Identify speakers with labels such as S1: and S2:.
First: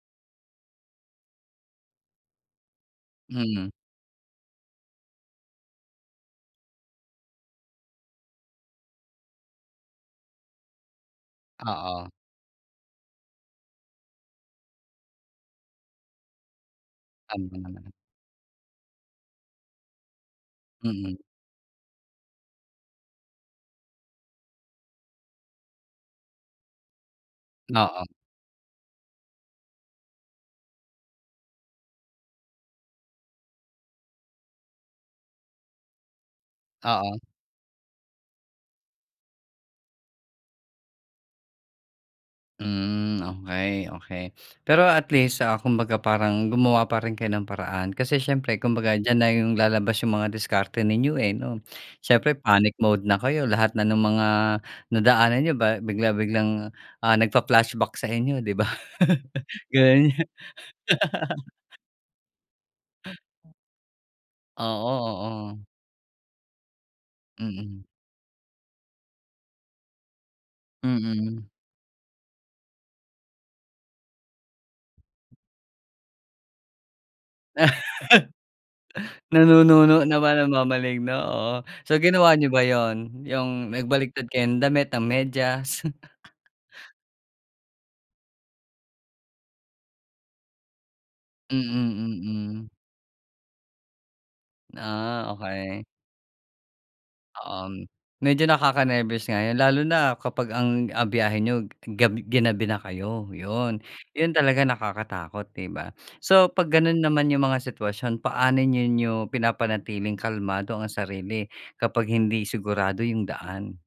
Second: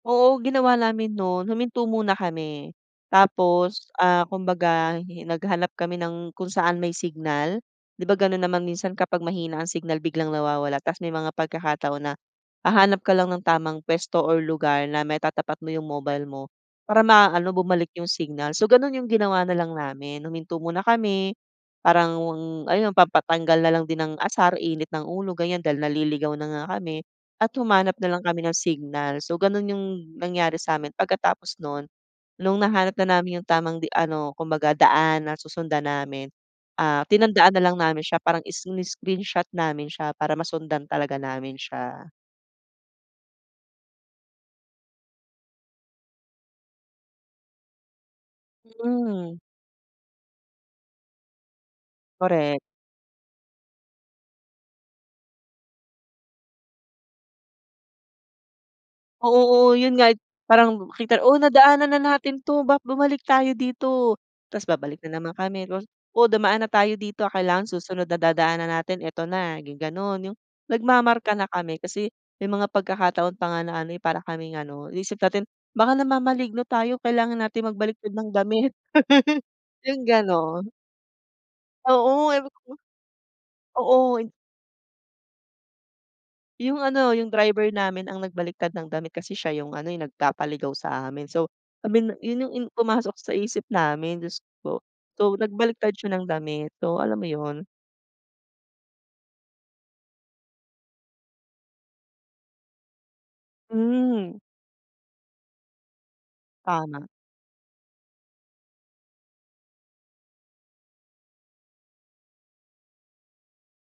S1: Oo, ginawa namin no'n huminto muna kami,
S2: Mm.
S1: tapos, ah, kumbaga hi naghanap kami ng kung saan may signal. 'Di ba, gano'n naman minsan kapag mahina ang signal biglang nawawala tas may mga pagkakataon
S2: Oo.
S1: na, hahanap ka lang ng tamang puwesto or lugar na matatapat mo 'yong mobile mo, para maano
S2: Tama.
S1: bumalik 'yong signal. So, gano'n 'yong ginawa na lang namin, huminto muna
S2: Mm.
S1: kami, parang wang ano pampatanggal na lang din ng asar, init ng ulo, ganiyan, dahil naliligaw na nga kami at humanap
S2: Oo.
S1: na lang kami ng signal. So, gano'n 'yong nangyari sa'min, pagkatapos no'n, no'ng nahanap na namin 'yong tamang di ano kumbaga daan na susundan namin, ah,
S2: Oo.
S1: tinandaan na lang namin siya parang isini-screenshot namin siya para masundan talaga namin siya.
S2: Hmm, okay, okay. Pero at least, ah, kumbaga parang gumawa pa rin kayo ng paraan. Kasi siyempre kumbaga diyan na
S1: Mm.
S2: 'yong lalabas 'yong mga diskarte ninyo, eh, 'no. Siyempre,
S1: Korek.
S2: panic mode na kayo lahat na no'ng mga nadaanan niyo ba bigla-biglang, ah, nagpa-flashback sa inyo, 'di ba?
S1: Ah, oo.'Yon nga
S2: Gano'n
S1: 'yo
S2: 'yo
S1: parang nakita, "O, nadaanan na natin 'to, ba't bumalik tayo dito?" Tas babalik
S2: Oo,
S1: na naman
S2: oo.
S1: kami, tapos "O, dumaan na tayo dito, ah, kailangan
S2: Mm.
S1: susunod na dadaanan natin ito na." 'Yong gano'n. 'Yong nagmamarka
S2: Mm.
S1: na kami kasi may mga pagkakataon pa nga na ano, eh, para kaming ano, 'yong isip natin "Baka namamaligno tayo, kailangan natin magbaliktad ng damit." 'Yong
S2: Nanununo na pala,
S1: gano'n.
S2: namamaligno, oo. So
S1: Oo,
S2: ginawa
S1: eh, sabi
S2: niyo
S1: ko.
S2: ba 'yon, 'yong
S1: Oo,
S2: nagbaliktad
S1: in
S2: kayo ng damit, ng medyas?
S1: 'Yong ano, 'yong driver namin ang nagbaliktad ng damit kasi siya 'yong ano, eh, 'yong nagpapaligaw sa amin. So,
S2: Mm,
S1: I mean, 'yon 'yong in
S2: mm.
S1: pumasok sa isip namin, Diyos ko po. So,
S2: Ah, okay.
S1: nagbaliktad siya ng damit, so, alam mo
S2: Oo,
S1: 'yon?
S2: um, medyo nakakanerbiyos nga 'yon. Lalo na kapag ang ang biyahe niyo gabi ginabi na kayo, 'yon. 'Yon
S1: Hmm.
S2: talaga nakakatakot, 'di ba? So, pag gano'n
S1: Tama.
S2: naman 'yong mga sitwasyon, paano ninyo pinapanatiling kalmado ang sarili kapag hindi sigurado 'yong daan?